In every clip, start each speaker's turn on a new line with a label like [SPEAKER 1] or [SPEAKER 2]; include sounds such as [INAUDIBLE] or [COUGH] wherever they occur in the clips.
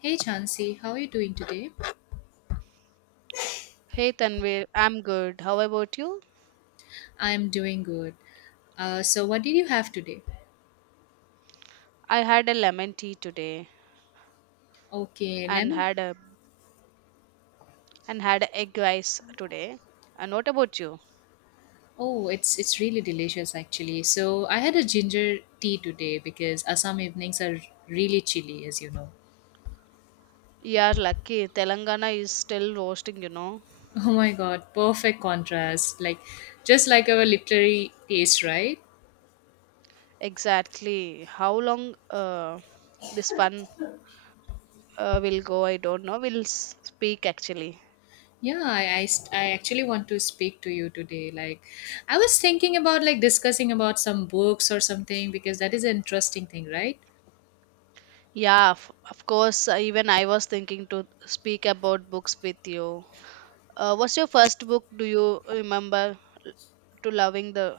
[SPEAKER 1] Hey Chansey, how are you doing today?
[SPEAKER 2] Hey Tanvir, I'm good. How about you?
[SPEAKER 1] I am doing good. So what did you have today?
[SPEAKER 2] I had a lemon tea today
[SPEAKER 1] Okay,
[SPEAKER 2] and
[SPEAKER 1] lemon.
[SPEAKER 2] had a and had a egg rice today. And what about you?
[SPEAKER 1] Oh, it's really delicious actually. So I had a ginger tea today because Assam evenings are really chilly, as you know.
[SPEAKER 2] Yeah, lucky Telangana is still roasting, you know.
[SPEAKER 1] [LAUGHS] Oh my God, perfect contrast. Like just like our literary taste, right?
[SPEAKER 2] Exactly. How long this one will go, I don't know. We'll speak actually.
[SPEAKER 1] Yeah, I actually want to speak to you today. Like, I was thinking about like discussing about some books or something because that is an interesting thing, right?
[SPEAKER 2] Yeah, of course. Even I was thinking to speak about books with you. What's your first book? Do you remember to loving the?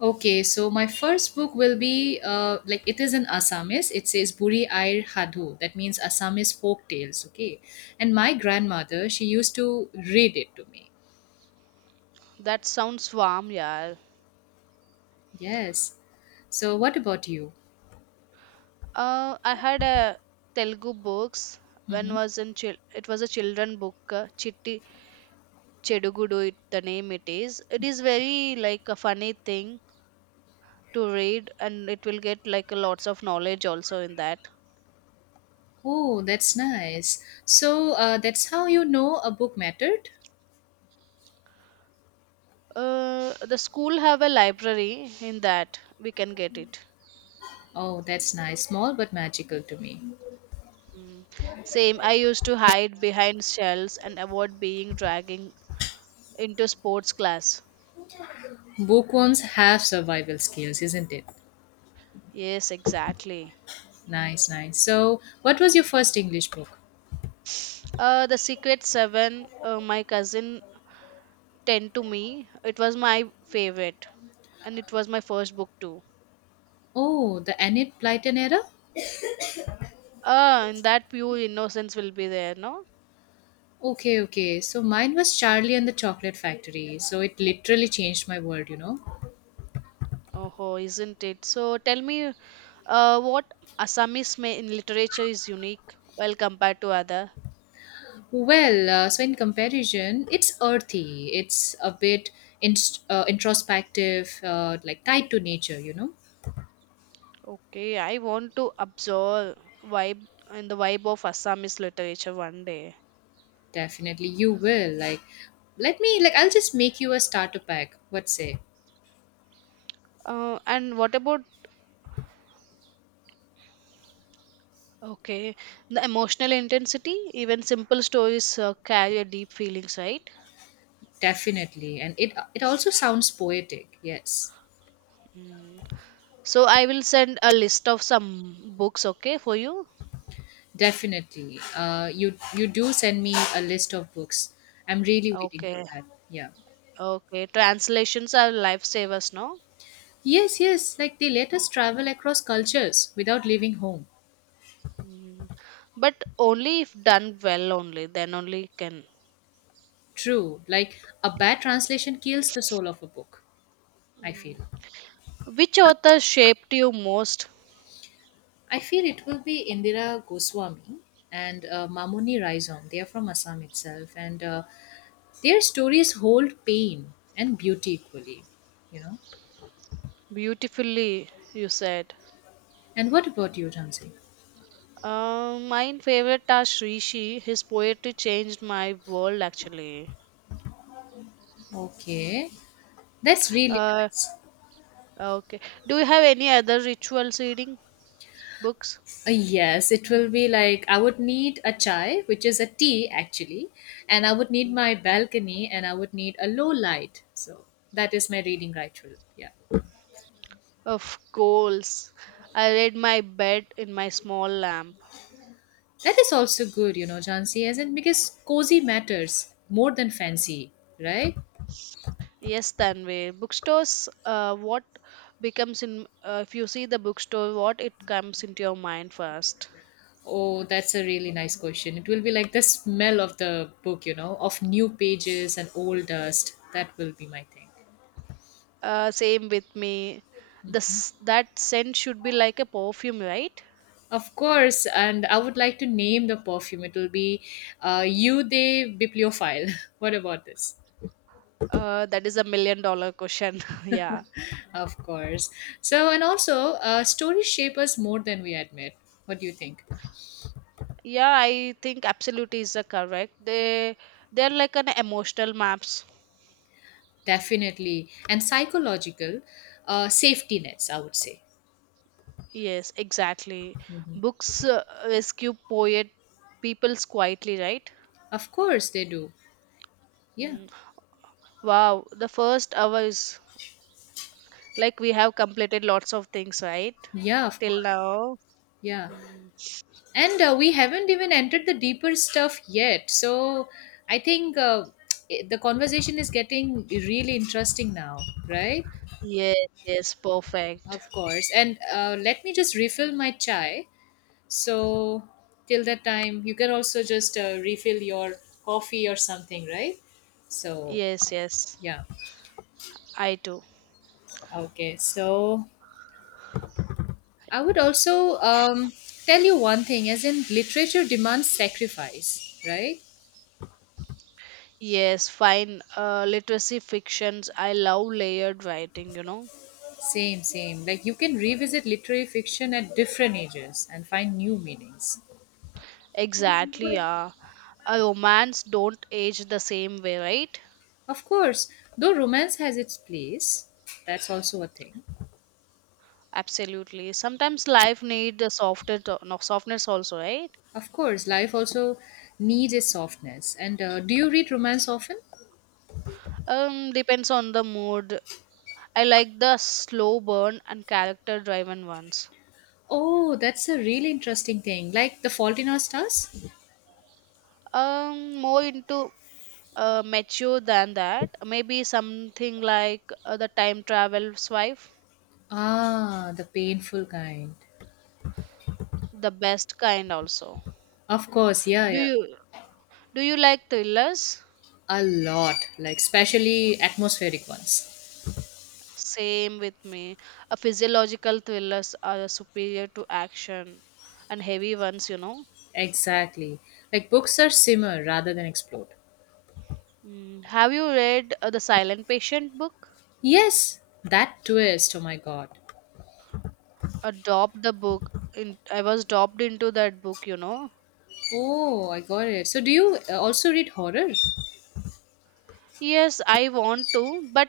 [SPEAKER 1] Okay, so my first book will be like it is in Assamese. It says Buri Air Hadhu," That means Assamese folk tales. Okay, and my grandmother she used to read it to me.
[SPEAKER 2] That sounds warm, yeah.
[SPEAKER 1] Yes. So what about you?
[SPEAKER 2] I had a Telugu books when
[SPEAKER 1] Hmm.
[SPEAKER 2] was in it was a children book, Chitti Chedugudu it the name it is. It is very like a funny thing to read and it will get like lots of knowledge also in that.
[SPEAKER 1] Oh, that's nice. So that's how you know a book mattered.
[SPEAKER 2] The school have a library in that we can get it.
[SPEAKER 1] Oh, that's nice. Small but magical to me.
[SPEAKER 2] Mm. Same. I used to hide behind shells and avoid being dragging into sports class.
[SPEAKER 1] Bookworms have survival skills, isn't it?
[SPEAKER 2] Yes, exactly.
[SPEAKER 1] Nice, nice. So what was your first English book?
[SPEAKER 2] The Secret Seven. My cousin 10 to me. It was my favorite and it was my first book too.
[SPEAKER 1] Oh, the Enid Blyton era.
[SPEAKER 2] Ah, and that pure innocence will be there, no?
[SPEAKER 1] Okay, okay. So mine was Charlie and the Chocolate Factory. So it literally changed my world.
[SPEAKER 2] Oh, isn't it? So tell me, what Assamese in literature is unique well compared to other?
[SPEAKER 1] Well, so in comparison, it's earthy. It's a bit introspective, like tied to nature.
[SPEAKER 2] Okay, I want to absorb vibe and the vibe of Assamese literature one day.
[SPEAKER 1] Definitely, you will. Like, let me, like, I'll just make you a starter pack. What say?
[SPEAKER 2] And what about okay, the emotional intensity? Even simple stories carry a deep feelings, right?
[SPEAKER 1] Definitely. And it also sounds poetic. Yes,
[SPEAKER 2] Mm. So I will send a list of some books, okay, for you.
[SPEAKER 1] definitely. You do send me a list of books. I'm really waiting for
[SPEAKER 2] Okay,
[SPEAKER 1] that. Yeah.
[SPEAKER 2] okay. Translations are lifesavers, no?
[SPEAKER 1] Yes, yes, like they let us travel across cultures without leaving home.
[SPEAKER 2] Mm. But only if done well, only then only can.
[SPEAKER 1] True, like a bad translation kills the soul of a book, I
[SPEAKER 2] Mm.
[SPEAKER 1] feel.
[SPEAKER 2] Which author shaped you most
[SPEAKER 1] I feel it will be Indira Goswami and Mamuni Raizom. They are from Assam itself, and their stories hold pain and beauty equally, you know.
[SPEAKER 2] beautifully? You said.
[SPEAKER 1] And what about you, Jansi?
[SPEAKER 2] My favorite are Rishi. His poetry changed my world, actually.
[SPEAKER 1] Okay, that's really
[SPEAKER 2] Uh,
[SPEAKER 1] nice.
[SPEAKER 2] okay. Do you have any other rituals reading books?
[SPEAKER 1] Yes, it will be like I would need a chai, which is a tea actually, and I would need
[SPEAKER 2] Hmm.
[SPEAKER 1] my balcony and I would need a low light. So that is my reading ritual. Yeah.
[SPEAKER 2] Of course. I read my bed in my small lamp.
[SPEAKER 1] That is also good, Jansi, as in because cozy matters more than fancy, right?
[SPEAKER 2] Yes, Tanvi. Bookstores, if you see the bookstore, what it comes into your mind first?
[SPEAKER 1] Oh, that's a really nice question. It will be like the smell of the book, of new pages and old dust. That will be my thing.
[SPEAKER 2] Same with me. This, that scent should be like a perfume, right?
[SPEAKER 1] Of course, and I would like to name the perfume. It will be You De Bibliophile. [LAUGHS] What about this?
[SPEAKER 2] That is a million-dollar question. [LAUGHS] Yeah.
[SPEAKER 1] Of course. So, and also, stories shape us more than we admit. What do you think?
[SPEAKER 2] Yeah, I think absolutely is a correct. They're like an emotional maps.
[SPEAKER 1] Definitely. And psychological safety nets, I would say.
[SPEAKER 2] Yes, exactly. Books rescue poet peoples quietly, right?
[SPEAKER 1] Of course, they do. Yeah.
[SPEAKER 2] Mm. Wow, the first hour is like we have completed lots of things, right?
[SPEAKER 1] Yeah, of
[SPEAKER 2] Till
[SPEAKER 1] course.
[SPEAKER 2] now.
[SPEAKER 1] Yeah.
[SPEAKER 2] Mm.
[SPEAKER 1] And we haven't even entered the deeper stuff yet. So, I think [TSK] the conversation is getting really interesting now, right?
[SPEAKER 2] Yes, yes, perfect.
[SPEAKER 1] Of course. And let me just refill my chai. So, till that time, you can also just refill your coffee or something, right? So,
[SPEAKER 2] Yes, yes,
[SPEAKER 1] yeah.
[SPEAKER 2] I do.
[SPEAKER 1] Okay. So, I would also tell you one thing as in, literature demands sacrifice, right?
[SPEAKER 2] Yes, fine. Literacy fictions, I love layered writing, you know?
[SPEAKER 1] Same, same. Like, you can revisit literary fiction at different ages and find new meanings.
[SPEAKER 2] Exactly, yeah. A romance don't age the same way, right?
[SPEAKER 1] Of course, though romance has its place, that's also a thing.
[SPEAKER 2] Absolutely. Sometimes life need a softer to- no, softness also, right?
[SPEAKER 1] Of course, life also needs a softness. And do you read romance often?
[SPEAKER 2] Depends on the mood. I like the slow burn and character driven ones.
[SPEAKER 1] Oh, that's a really interesting thing. Like The Fault in Our Stars?
[SPEAKER 2] More into mature than that. Maybe something like the time travel swipe,
[SPEAKER 1] Ah, the painful kind.
[SPEAKER 2] the best kind also.
[SPEAKER 1] Of course, yeah,
[SPEAKER 2] Do
[SPEAKER 1] yeah.
[SPEAKER 2] you do you like thrillers?
[SPEAKER 1] A lot, like especially atmospheric ones.
[SPEAKER 2] Same with me. A physiological thrillers are superior to action and heavy ones, you know.
[SPEAKER 1] Exactly. Like books are simmer rather than explode.
[SPEAKER 2] Mm, have you read the Silent Patient book?
[SPEAKER 1] Yes, that twist. Oh my god.
[SPEAKER 2] Adopt the book. In, I was dropped into that book, you know.
[SPEAKER 1] Oh, I got it. So do you also read horror?
[SPEAKER 2] Yes, I want to, but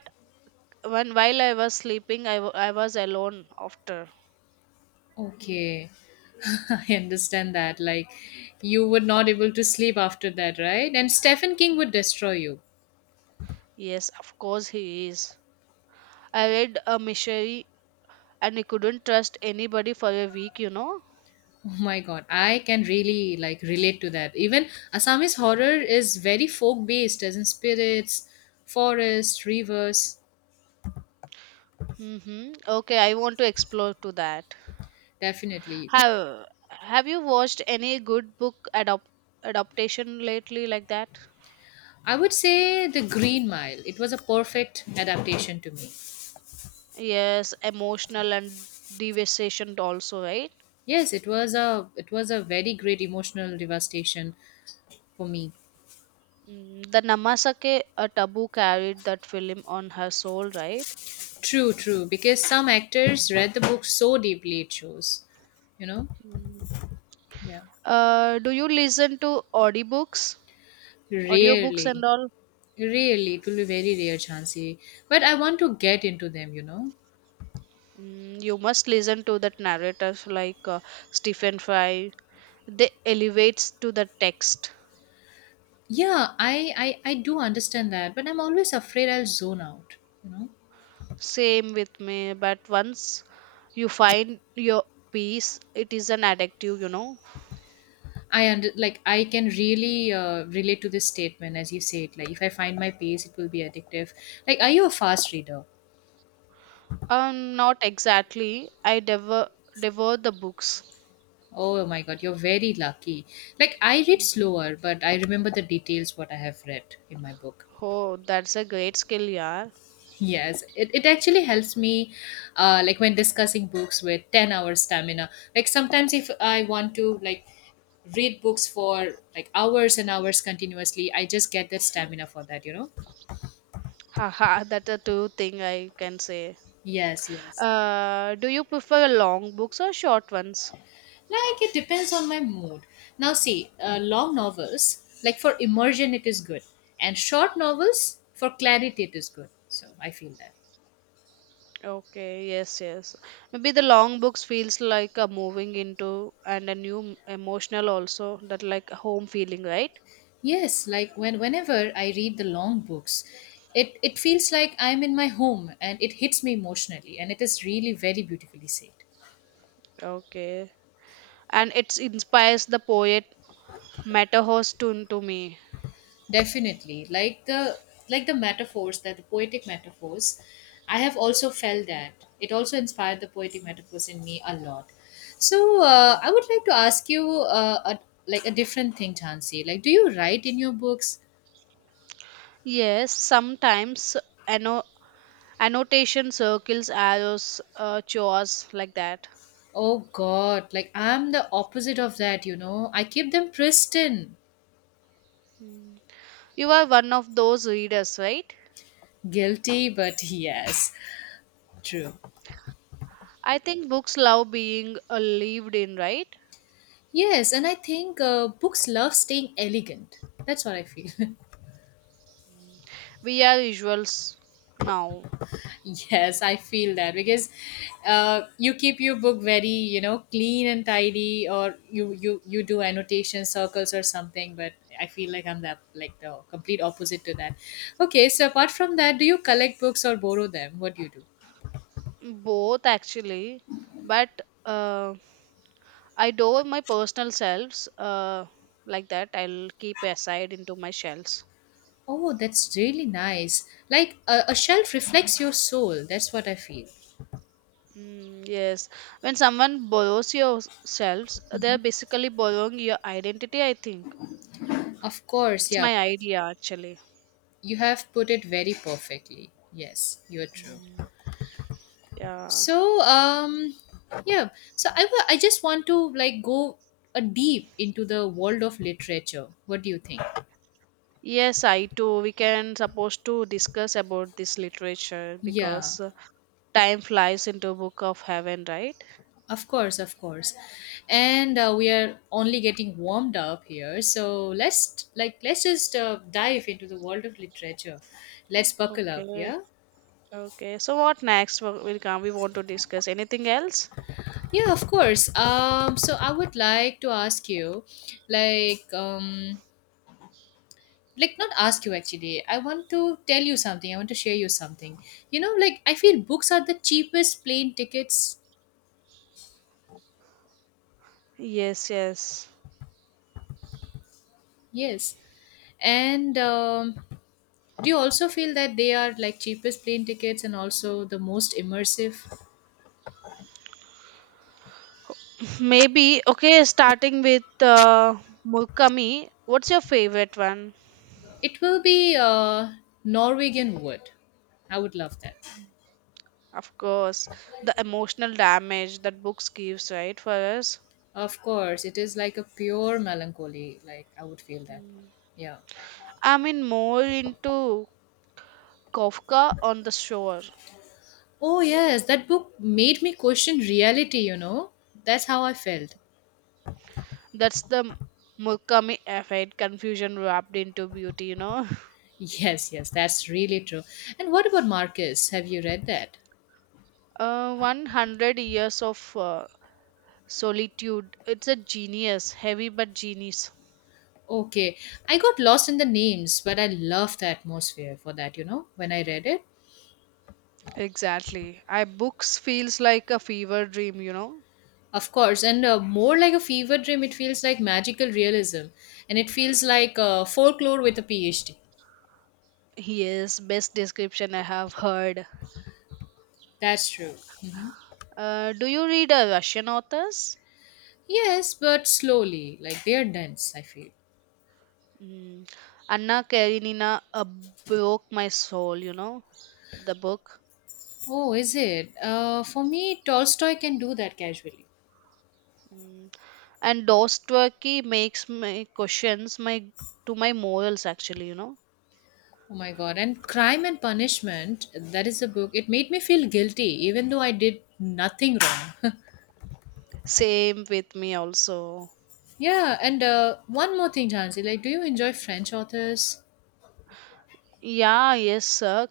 [SPEAKER 2] when while I was sleeping, I was alone after.
[SPEAKER 1] Okay. [LAUGHS] I understand that. Like you were not able to sleep after that, right? And Stephen King would destroy you.
[SPEAKER 2] Yes, of course he is. I read a mystery and I couldn't trust anybody for a week, you know.
[SPEAKER 1] Oh my god, I can really like relate to that. Even Assamese horror is very folk based as in spirits, forests, rivers,
[SPEAKER 2] Mm-hmm. Okay, I want to explore to that.
[SPEAKER 1] definitely.
[SPEAKER 2] Have you watched any good book adopt adaptation lately like that?
[SPEAKER 1] I would say The Green Mile. It was a perfect adaptation to me.
[SPEAKER 2] Yes, emotional and devastation also, right?
[SPEAKER 1] Yes, it was a very great emotional devastation for me.
[SPEAKER 2] Mm, The Namasake a taboo carried that film on her soul, right?
[SPEAKER 1] True, true. Because some actors read the book so deeply it shows. You know?
[SPEAKER 2] Mm.
[SPEAKER 1] Yeah.
[SPEAKER 2] Do you listen to audiobooks and
[SPEAKER 1] Really.
[SPEAKER 2] all?
[SPEAKER 1] Really. It will be very rare, Chansey. But I want to get into them, you know?
[SPEAKER 2] Mm, you must listen to that narrators like Stephen Fry. They elevates to the text.
[SPEAKER 1] Yeah, I do understand that, but I'm always afraid I'll zone out, you know?
[SPEAKER 2] Same with me, but once you find your peace, it is an addictive, you know.
[SPEAKER 1] Like I can really relate to this statement as you say it. Like if I find my pace, it will be addictive. Like, are you a fast reader?
[SPEAKER 2] Not exactly. I devour the books.
[SPEAKER 1] Oh my god, you're very lucky. Like I read
[SPEAKER 2] Mm.
[SPEAKER 1] slower, but I remember the details what I have read in my book.
[SPEAKER 2] Oh, that's a great skill, yeah.
[SPEAKER 1] Yes, it actually helps me like when discussing books with 10 hours stamina. Like sometimes if I want to like read books for like hours and hours continuously, I just get the stamina for that, you know?
[SPEAKER 2] Haha, [LAUGHS] that's a true thing I can say.
[SPEAKER 1] Yes, yes.
[SPEAKER 2] Do you prefer long books or short ones?
[SPEAKER 1] Like it depends on my mood. Now see, long novels, like for immersion it is good and short novels for clarity it is good. So I feel that.
[SPEAKER 2] Okay, yes, yes. Maybe the long books feels like a moving into and a new emotional also that like a home feeling, right?
[SPEAKER 1] Yes, like whenever I read the long books, it feels like I'm in my home and it hits me emotionally and it is really very beautifully said.
[SPEAKER 2] Okay, and it inspires the poet Matterhorn to me.
[SPEAKER 1] Definitely. Like the metaphors that the poetic metaphors, I have also felt that. It also inspired the poetic metaphors in me a lot. So
[SPEAKER 2] Mm.
[SPEAKER 1] I would like to ask you like a different thing, Chansey. Like, do you write in your books?
[SPEAKER 2] Yes, sometimes. Ano Annotation circles arrows, chores, like that.
[SPEAKER 1] Oh God, like I'm the opposite of that. I keep them pristine.
[SPEAKER 2] Mm. You are one of those readers, right?
[SPEAKER 1] Guilty, but yes. True.
[SPEAKER 2] I think books love being, lived in, right?
[SPEAKER 1] Yes, and I think books love staying elegant. That's what I feel. [LAUGHS]
[SPEAKER 2] Mm. We are visuals now.
[SPEAKER 1] Yes, I feel that because you keep your book very, clean and tidy, or you do annotation circles or something. But I feel like I'm the complete opposite to that. Okay, so apart from that, do you collect books or borrow them? What do you do?
[SPEAKER 2] Both actually, but uh, I do my personal selves, uh, like that I'll keep aside into my shelves.
[SPEAKER 1] Oh, that's really nice. Like a shelf reflects your soul. That's what I feel.
[SPEAKER 2] Mm, yes. When someone borrows your selves, they're basically borrowing your identity, I think.
[SPEAKER 1] Of course,
[SPEAKER 2] It's
[SPEAKER 1] yeah.
[SPEAKER 2] my idea, actually.
[SPEAKER 1] You have put it very perfectly. Yes, you're true.
[SPEAKER 2] Mm. Yeah.
[SPEAKER 1] So, yeah. So I just want to like go a deep into the world of literature. What do you think?
[SPEAKER 2] Yes, I too. We can supposed to discuss about this literature
[SPEAKER 1] Yeah,
[SPEAKER 2] because time flies into book of heaven, right?
[SPEAKER 1] of course, of course. And we are only getting warmed up here. So let's just dive into the world of literature. Let's buckle up.
[SPEAKER 2] Okay.
[SPEAKER 1] Yeah.
[SPEAKER 2] Okay. So what next will come? We want to discuss anything else?
[SPEAKER 1] Yeah, of course. So I would like to ask you, like, um, like not ask you actually. I want to tell you something. I want to share you something. Like I feel books are the cheapest plane tickets.
[SPEAKER 2] Yes, yes.
[SPEAKER 1] Yes. And do you also feel that they are like cheapest plane tickets and also the most immersive?
[SPEAKER 2] Maybe okay. Starting with uh, Murakami. What's your favorite one?
[SPEAKER 1] It will be Norwegian Wood. I would love that.
[SPEAKER 2] Of course, the emotional damage that books gives, right, for us.
[SPEAKER 1] Of course, it is like a pure melancholy. Like I would feel that.
[SPEAKER 2] Mm.
[SPEAKER 1] Yeah.
[SPEAKER 2] I'm in more into Kafka on the shore.
[SPEAKER 1] Oh yes, that book made me question reality. That's how I felt.
[SPEAKER 2] That's the Murkami effect, confusion wrapped into beauty, you know. [LAUGHS]
[SPEAKER 1] Yes, yes, that's really true. And what about Marcus? Have you read that?
[SPEAKER 2] 100 years of solitude. It's a genius, heavy but genius.
[SPEAKER 1] Okay, I got lost in the names, but I love the atmosphere for that, when I read it.
[SPEAKER 2] Exactly. I books feels like a fever dream, you know.
[SPEAKER 1] Of course, and more like a fever dream, it feels like magical realism. And it feels like folklore with a PhD.
[SPEAKER 2] Yes, best description I have heard.
[SPEAKER 1] That's true.
[SPEAKER 2] Do you read Russian authors?
[SPEAKER 1] Yes, but slowly, like they are dense, I feel.
[SPEAKER 2] Mm. Anna Karenina broke my soul, you know, the book.
[SPEAKER 1] Oh, is it? For me, Tolstoy can do that casually.
[SPEAKER 2] Mm. And Dostoevsky makes my questions my to my morals actually, you know.
[SPEAKER 1] Oh my god. And Crime and Punishment, that is a book. It made me feel guilty even though I did nothing wrong.
[SPEAKER 2] Same with me also.
[SPEAKER 1] [LAUGHS] Yeah, and one more thing, Jansi, like do you enjoy French authors?
[SPEAKER 2] Yeah, yes sir.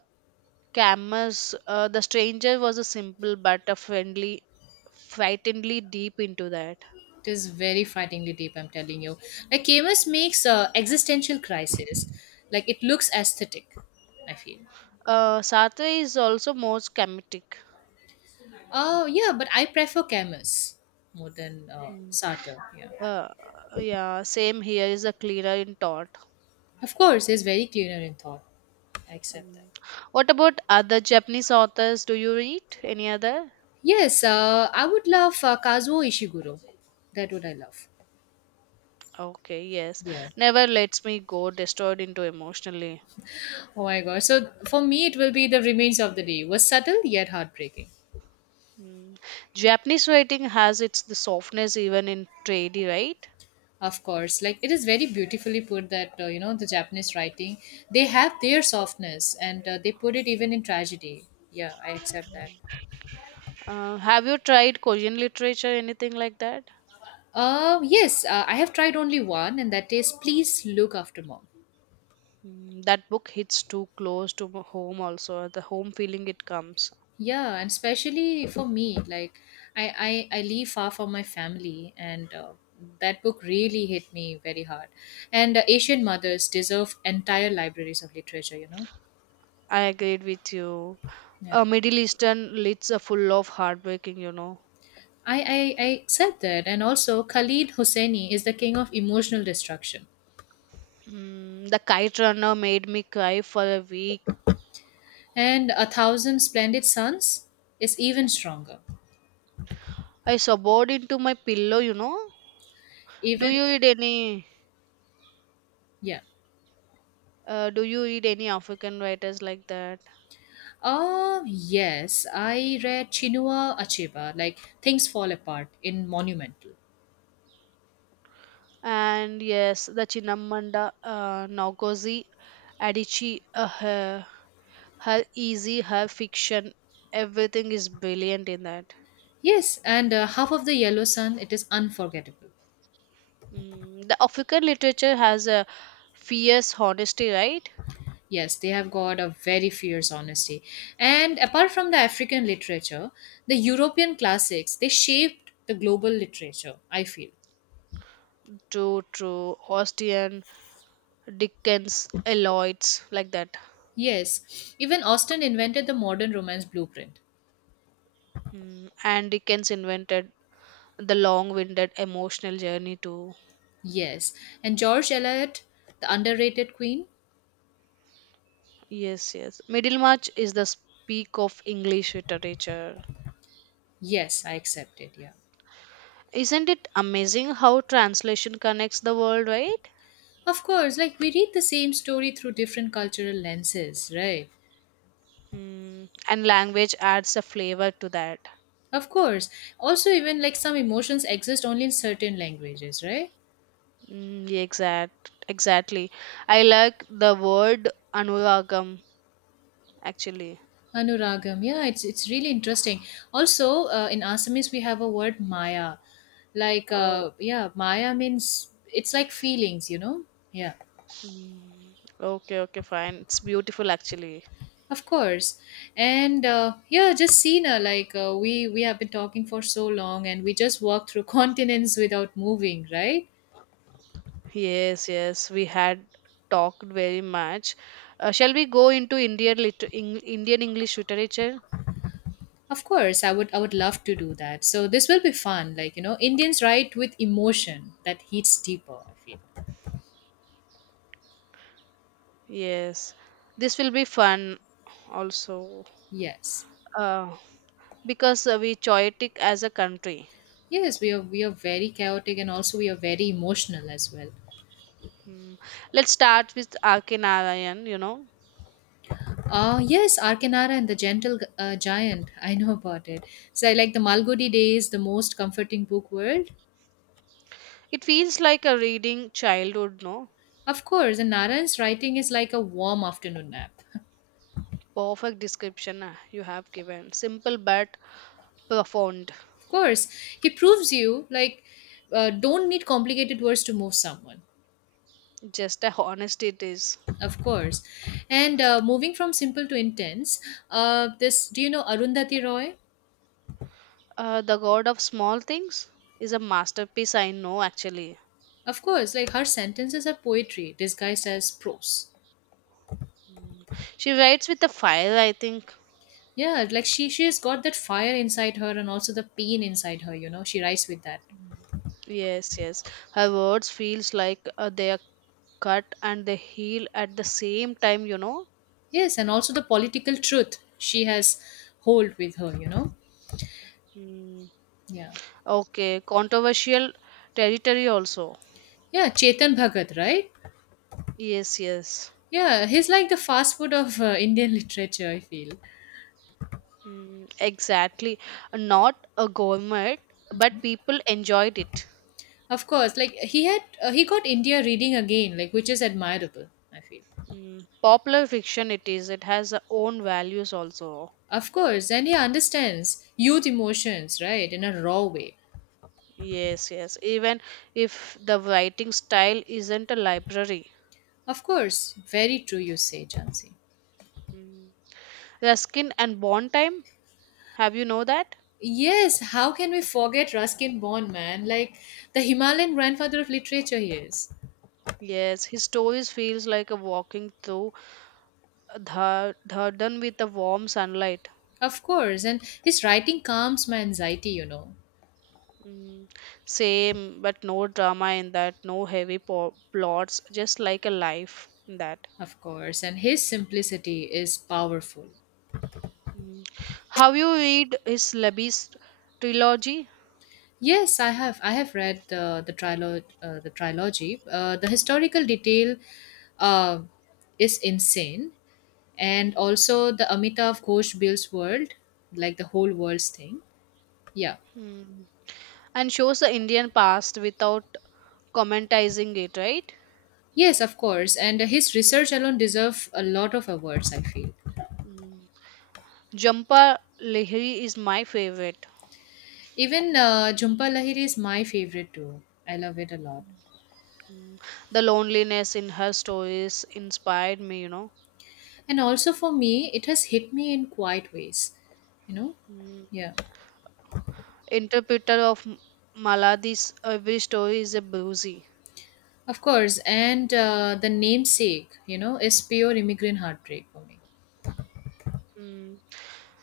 [SPEAKER 2] Camus the stranger was a simple but a friendly frighteningly deep into that.
[SPEAKER 1] It is very frighteningly deep, I'm telling you. Like Camus makes existential crisis. Like it looks aesthetic, I feel.
[SPEAKER 2] Uh Sartre is also more schematic.
[SPEAKER 1] Oh, yeah, but I prefer Camus more than
[SPEAKER 2] Mm.
[SPEAKER 1] Sartre, yeah.
[SPEAKER 2] uh yeah, same here is a clearer in thought.
[SPEAKER 1] Of course, he's very cleaner in thought. I accept that.
[SPEAKER 2] Mm. What about other Japanese authors, do you read any other?
[SPEAKER 1] Yes, I would love Kazuo Ishiguro. That would I love.
[SPEAKER 2] Okay, yes.
[SPEAKER 1] Yeah.
[SPEAKER 2] Never lets me go, destroyed into emotionally.
[SPEAKER 1] Oh my gosh. So for me, it will be the remains of the day. Was subtle yet heartbreaking.
[SPEAKER 2] Mm. Japanese writing has its the softness even in tradie, right?
[SPEAKER 1] Of course, like it is very beautifully put that you know the Japanese writing, they have their softness and they put it even in tragedy. Yeah, I accept that.
[SPEAKER 2] Have you tried Korean literature, anything like that?
[SPEAKER 1] Yes, I have tried only one, and that is Please Look After Mom.
[SPEAKER 2] Mm, that book hits too close to home, also the home feeling it comes.
[SPEAKER 1] Yeah, and especially for me, like I live far from my family, and that book really hit me very hard. And Asian mothers deserve entire libraries of literature. You know,
[SPEAKER 2] I agreed with you.
[SPEAKER 1] yeah.
[SPEAKER 2] Middle Eastern lids are full of heartbreaking, you know.
[SPEAKER 1] I accept that, and also Khalid Hosseini is the king of emotional destruction,
[SPEAKER 2] Mm, the Kite Runner made me cry for a week.
[SPEAKER 1] and a thousand splendid sons is even stronger.
[SPEAKER 2] I sobbed into my pillow, you know. Do
[SPEAKER 1] Even
[SPEAKER 2] you read any?
[SPEAKER 1] yeah.
[SPEAKER 2] Do you read any African writers like that?
[SPEAKER 1] Oh yes, I read Chinua Achebe, like Things Fall Apart in Monumental.
[SPEAKER 2] And yes, the Chinamanda Ngozi Adichie, her easy, her fiction, everything is brilliant in that.
[SPEAKER 1] Yes, and half of the Yellow Sun, it is unforgettable.
[SPEAKER 2] Mm, the African literature has a fierce honesty, right?
[SPEAKER 1] Yes, they have got a very fierce honesty. And apart from the African literature, the European classics, they shaped the global literature, I feel.
[SPEAKER 2] True, true. Austen, Dickens, Eliot's, like that.
[SPEAKER 1] Yes, even Austen invented the modern romance blueprint.
[SPEAKER 2] Mm, and Dickens invented the long-winded emotional journey too.
[SPEAKER 1] Yes, and George Eliot, the underrated queen.
[SPEAKER 2] Yes, yes. Middlemarch is the peak of English literature.
[SPEAKER 1] Yes, I accept it, yeah.
[SPEAKER 2] Isn't it amazing how translation connects the world, right?
[SPEAKER 1] Of course, like we read the same story through different cultural lenses, right?
[SPEAKER 2] Mm, and language adds a flavor to that.
[SPEAKER 1] Of course. Also, even like some emotions exist only in certain languages, right?
[SPEAKER 2] Mm, yeah, exactly. I like the word anuragam actually.
[SPEAKER 1] Anuragam. Yeah, it's really interesting. Also, in Assamese we have a word Maya. Like,
[SPEAKER 2] Oh,
[SPEAKER 1] yeah, Maya means it's like feelings, you know. Yeah,
[SPEAKER 2] mm, okay, okay, fine. It's beautiful actually.
[SPEAKER 1] of course. And yeah, just Sina. Like we have been talking for so long, and we just walked through [LAUGHS] continents without moving, right?
[SPEAKER 2] Yes, yes. We had talked very much. Shall we go into Indian English literature?
[SPEAKER 1] Of course, I would love to do that. So this will be fun. Like, you know, Indians write with emotion that hits deeper, I feel.
[SPEAKER 2] Yes, this will be fun also
[SPEAKER 1] Yes.
[SPEAKER 2] uh, because we chaotic as a country.
[SPEAKER 1] Yes, we are very chaotic and also we are very emotional as well.
[SPEAKER 2] Mm. Let's start with R.K. you know.
[SPEAKER 1] Yes, Arcanara and the Gentle Giant. [LAUGHS] I know about it. So I like the Malgudi Days, the most comforting book world.
[SPEAKER 2] It feels like a reading childhood, no?
[SPEAKER 1] Of course, and Narayan's writing is like a warm afternoon nap.
[SPEAKER 2] Perfect description you have given. Simple but profound.
[SPEAKER 1] Of course, he proves you like don't need complicated words to move someone.
[SPEAKER 2] Just a honest it is.
[SPEAKER 1] Of course. And moving from simple to intense, this do you know Arundhati Roy?
[SPEAKER 2] The God of Small Things is a masterpiece, I know actually.
[SPEAKER 1] Of course, like her sentences are poetry disguised as prose.
[SPEAKER 2] Mm. She writes with a fire, I think.
[SPEAKER 1] Yeah, like she has got that fire inside her and also the pain inside her. You know, she writes with that.
[SPEAKER 2] Mm. Yes, yes. Her words feels like they are cut and the heal at the same time, you know.
[SPEAKER 1] Yes, and also the political truth she has hold with her. You know,
[SPEAKER 2] Hmm.
[SPEAKER 1] yeah,
[SPEAKER 2] Okay, controversial territory also.
[SPEAKER 1] yeah. Chetan Bhagat, right?
[SPEAKER 2] Yes, yes.
[SPEAKER 1] Yeah, he's like the fast food of Indian [LAUGHS] literature. I feel.
[SPEAKER 2] Mm, exactly. Not a gourmet, but people enjoyed it.
[SPEAKER 1] Of course, like he got India reading again, like which is admirable. I feel.
[SPEAKER 2] Mm, popular fiction it is, it has its own values also.
[SPEAKER 1] Of course, and he understands youth emotions, right, in a raw way.
[SPEAKER 2] Yes, yes. Even if the writing style isn't a library.
[SPEAKER 1] Of course, very true you say, Jansi.
[SPEAKER 2] Mm. Ruskin and bond time, have you know that?
[SPEAKER 1] Yes, how can we forget Ruskin Bond, man? Like the Himalayan grandfather of literature he is.
[SPEAKER 2] Yes, his stories feels like a walking through third, third done with the warm sunlight.
[SPEAKER 1] Of course, and his writing calms my anxiety, you know.
[SPEAKER 2] Mm, same, but no drama in that, no plots, just like a life in that.
[SPEAKER 1] Of course, and his simplicity is powerful.
[SPEAKER 2] Mm. How you read is Labis trilogy.
[SPEAKER 1] Yes, I have. I have read the trilogy. The historical detail uh, is insane, and also the Amitav Ghosh builds world, like the whole world's thing. Yeah.
[SPEAKER 2] Mm. And shows the Indian past without commentizing it, right?
[SPEAKER 1] Yes, of course. And his research alone deserve a lot of awards. I feel.
[SPEAKER 2] Mm. Jhampa Lahiri is my favorite.
[SPEAKER 1] Even Jhumpa Lahiri is my favorite too. I love it a lot.
[SPEAKER 2] Mm. The loneliness in her stories inspired me, you know.
[SPEAKER 1] And also for me, it has hit me in quiet ways. You know.
[SPEAKER 2] Mm.
[SPEAKER 1] Yeah.
[SPEAKER 2] Interpreter of Maladi's every story is a bruisey.
[SPEAKER 1] Of course, and the namesake, you know, is pure immigrant heartbreak for me.
[SPEAKER 2] Mm.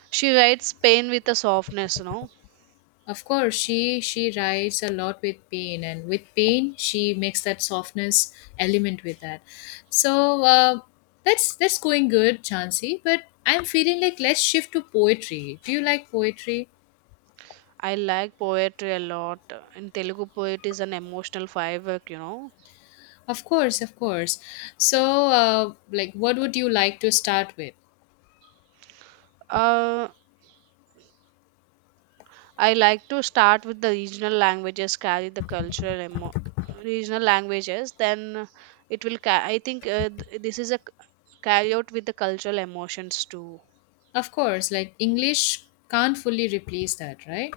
[SPEAKER 2] She writes pain with a softness, you know.
[SPEAKER 1] Of course, she writes a lot with pain, and with pain, she makes that softness element with that. So that's going good, Chansey. But I'm feeling like let's shift to poetry. Do you like poetry?
[SPEAKER 2] I like poetry a lot, and Telugu poetry is an emotional firework, you know.
[SPEAKER 1] Of course, of course. So, like, what would you like to start with?
[SPEAKER 2] Uh, I like to start with the regional languages, carry the regional languages, then it will. I think this is a carry out with the cultural emotions too.
[SPEAKER 1] Of course, like English can't fully replace that, right?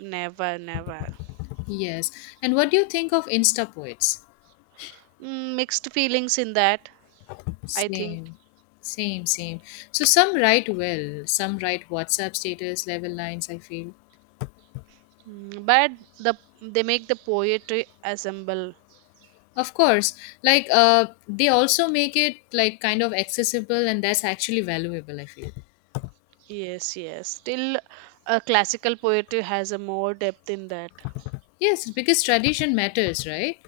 [SPEAKER 2] Never, never.
[SPEAKER 1] Yes. And what do you think of Insta poets?
[SPEAKER 2] Mm, mixed feelings in that, I think.
[SPEAKER 1] Same. Same, same. So some write well, some write WhatsApp status level lines, I feel.
[SPEAKER 2] Mm, but the they make the poetry assemble.
[SPEAKER 1] Of course. Like they also make it like kind of accessible and that's actually valuable, I feel.
[SPEAKER 2] Yes, yes. Still, classical poetry has a more depth in that.
[SPEAKER 1] Yes, because tradition matters, right?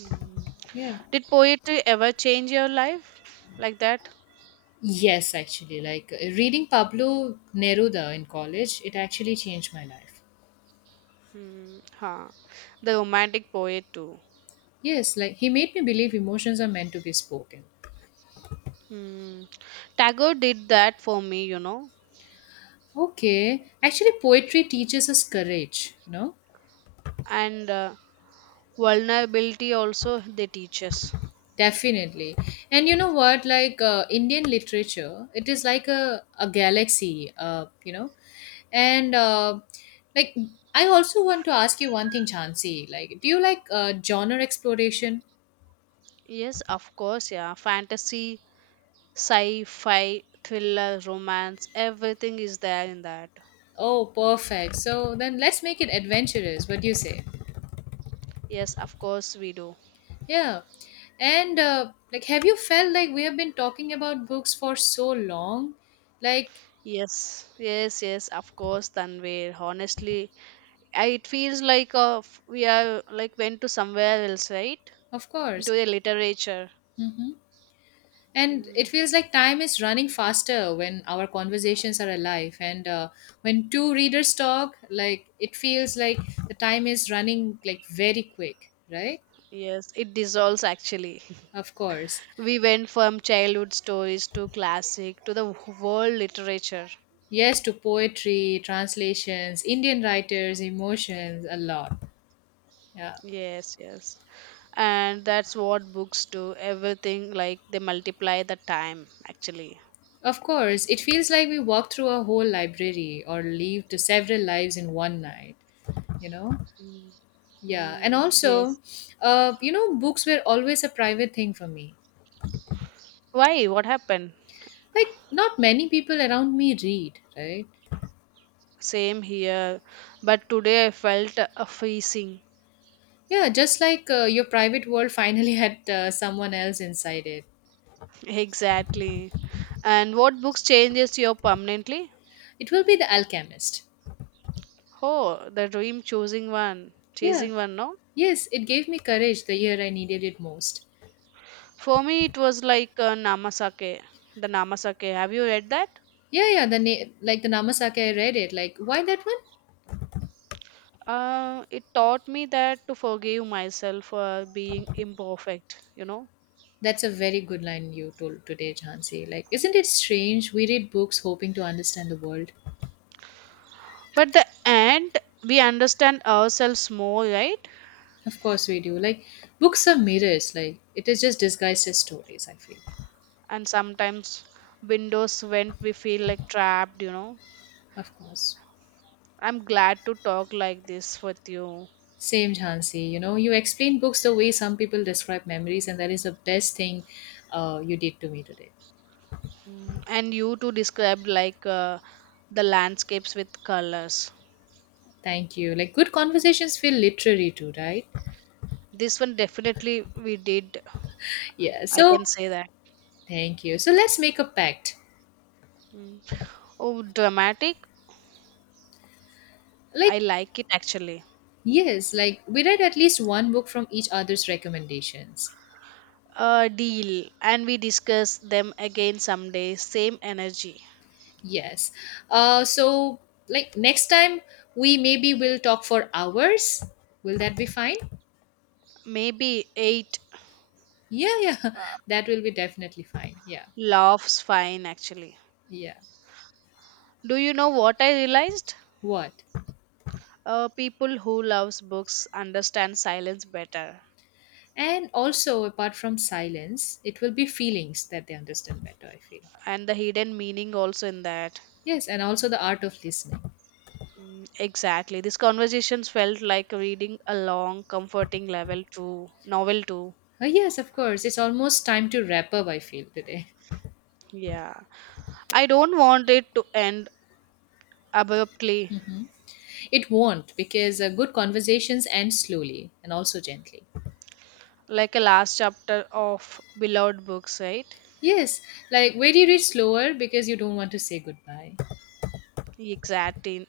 [SPEAKER 2] Mm.
[SPEAKER 1] Yeah.
[SPEAKER 2] Did poetry ever change your life like that?
[SPEAKER 1] Yes, actually. Like reading Pablo Neruda in college, it actually changed my life.
[SPEAKER 2] Hmm, huh. The romantic poet too.
[SPEAKER 1] Yes, like he made me believe emotions are meant to be spoken.
[SPEAKER 2] Mm. Tagore did that for me, you know.
[SPEAKER 1] Okay, actually, poetry teaches us courage, no?
[SPEAKER 2] And vulnerability also they teach us.
[SPEAKER 1] Definitely. And you know what? Like Indian literature, it is like a galaxy, you know? And like, I also want to ask you one thing, Chansi. Like, do you like genre exploration?
[SPEAKER 2] Yes, of course, yeah. Fantasy, sci-fi, thriller, romance, everything is there in that.
[SPEAKER 1] Oh, perfect. So then let's make it adventurous. What do you say?
[SPEAKER 2] Yes, of course we do.
[SPEAKER 1] Yeah. And like, have you felt like we have been talking about books for so long? Like,
[SPEAKER 2] Yes, yes, yes, of course, Tanvir. Honestly, it feels like we are like went to somewhere else, right?
[SPEAKER 1] of
[SPEAKER 2] Into
[SPEAKER 1] course.
[SPEAKER 2] the literature.
[SPEAKER 1] Mm-hmm. And it
[SPEAKER 2] Mm,
[SPEAKER 1] feels like time is running faster when our conversations are alive. And when two readers talk, like it feels like the time is running like very quick, right?
[SPEAKER 2] yes, it dissolves actually.
[SPEAKER 1] Of course.
[SPEAKER 2] [LAUGHS] We went from childhood stories to classic to the world literature.
[SPEAKER 1] Yes, to poetry, translations, Indian writers, emotions, a lot. Yeah.
[SPEAKER 2] Yes, yes. And that's what books do. Everything, like they multiply the time actually.
[SPEAKER 1] Of course, it feels like we walked through a whole library or lived several lives in one night, you know?
[SPEAKER 2] Mm,
[SPEAKER 1] Yeah. And
[SPEAKER 2] mm,
[SPEAKER 1] also,
[SPEAKER 2] yes.
[SPEAKER 1] you know, books were always a private thing for me.
[SPEAKER 2] Why? What happened?
[SPEAKER 1] Like not many people around me read, right?
[SPEAKER 2] Same here, but today I felt a freezing.
[SPEAKER 1] Yeah, just like your private world finally [LAUGHS] had someone else inside it.
[SPEAKER 2] [LAUGHS] Exactly. And what books changes you permanently?
[SPEAKER 1] It will be the alchemist.
[SPEAKER 2] Oh, the dream choosing one,
[SPEAKER 1] Yeah,
[SPEAKER 2] chasing one, no?
[SPEAKER 1] yes, it gave me courage the year I needed it most.
[SPEAKER 2] For me, it was like the Namasake. Have you read that?
[SPEAKER 1] Yeah, yeah, like the namasake, I read it. Like why that one?
[SPEAKER 2] It taught me that to forgive myself for being imperfect, you know.
[SPEAKER 1] That's a very good line you told today, Jhansi. Like isn't it strange we read books hoping to understand the world?
[SPEAKER 2] But the end, we understand ourselves more, right?
[SPEAKER 1] Of course we do. Like books are mirrors, like it is just disguised as stories, I feel.
[SPEAKER 2] And sometimes windows when we feel like trapped, you know.
[SPEAKER 1] Of course.
[SPEAKER 2] I'm glad to talk like this with you.
[SPEAKER 1] Same, Jhansi. You know, you explain books the way some people describe memories, and that is the best thing you did to me today.
[SPEAKER 2] Mm, and you to describe like the landscapes with colors.
[SPEAKER 1] Thank you. Like, good conversations feel literary too, right?
[SPEAKER 2] This one definitely we did.
[SPEAKER 1] Yeah.
[SPEAKER 2] I
[SPEAKER 1] So,
[SPEAKER 2] can say that.
[SPEAKER 1] thank you. So, let's make a pact.
[SPEAKER 2] Mm. Oh, dramatic. I
[SPEAKER 1] Like,
[SPEAKER 2] like it actually.
[SPEAKER 1] yes, like we read at least one book from each other's recommendations.
[SPEAKER 2] Deal. And we discuss them again someday. Same energy.
[SPEAKER 1] Yes. So, like, next time we maybe will talk for hours. Will that be fine?
[SPEAKER 2] Maybe eight
[SPEAKER 1] Yeah, yeah.
[SPEAKER 2] uh,
[SPEAKER 1] [LAUGHS] That will be definitely fine. Yeah,
[SPEAKER 2] laughs fine actually.
[SPEAKER 1] yeah.
[SPEAKER 2] Do you know what I realized?
[SPEAKER 1] What?
[SPEAKER 2] People who loves books understand silence better
[SPEAKER 1] And also, apart from silence, it will be feelings that they understand better, I feel.
[SPEAKER 2] and the hidden meaning also in that.
[SPEAKER 1] Yes, and also the art of listening.
[SPEAKER 2] Mm, exactly. These conversations felt like reading a long, comforting level to novel too.
[SPEAKER 1] Yes, of course. It's almost time to wrap up, I feel, today.
[SPEAKER 2] Yeah. I don't want it to end abruptly,
[SPEAKER 1] [LAUGHS] It won't, because good conversations end slowly and also gently.
[SPEAKER 2] like a last chapter of beloved books, right?
[SPEAKER 1] Yes, like very do slower because you don't want to say goodbye.
[SPEAKER 2] Exactly.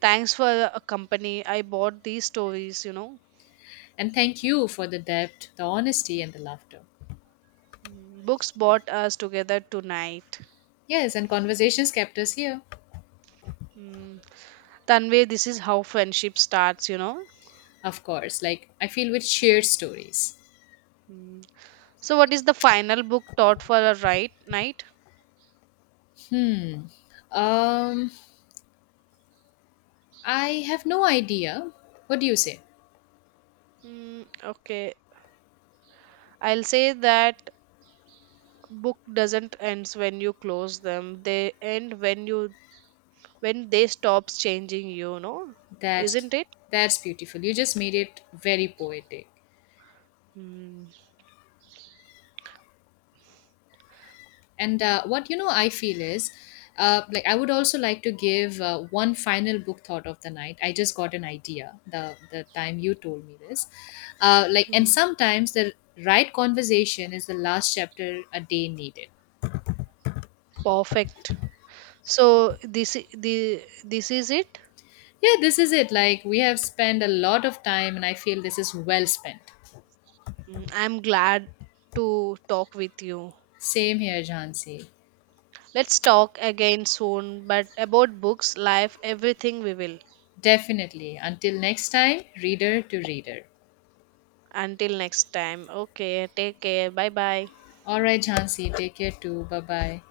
[SPEAKER 2] Thanks for a company. I bought these stories, you know.
[SPEAKER 1] And thank you for the depth, the honesty, and the laughter.
[SPEAKER 2] Mm, books brought us together tonight.
[SPEAKER 1] Yes, and conversations kept us here.
[SPEAKER 2] Mm. Tanvay, this is how friendship starts, you know.
[SPEAKER 1] Of course, like I feel with shared stories.
[SPEAKER 2] Mm. So, what is the final book thought for a right night?
[SPEAKER 1] Um, I have no idea. What do you say?
[SPEAKER 2] Mm, okay. I'll say that book doesn't ends when you close them. They end when you when they stops changing you, no?
[SPEAKER 1] That's
[SPEAKER 2] Isn't it?
[SPEAKER 1] that's beautiful. You just made it very poetic.
[SPEAKER 2] Mm,
[SPEAKER 1] And what you know, I feel is, like I would also like to give one final book thought of the night. I just got an idea the time you told me this. Like, and
[SPEAKER 2] mm,
[SPEAKER 1] sometimes the right conversation is the last chapter a day needed.
[SPEAKER 2] perfect. So this is it.
[SPEAKER 1] Yeah, this is it. Like we have spent a lot of time, and I feel this is well spent.
[SPEAKER 2] Mm, I'm glad to talk with you.
[SPEAKER 1] Same here, Jhansi.
[SPEAKER 2] Let's talk again soon, but about books, life, everything we will.
[SPEAKER 1] Definitely. Until next time, reader to reader.
[SPEAKER 2] Until next time. Okay, take care. Bye bye.
[SPEAKER 1] All right, Jhansi, take care too. Bye bye.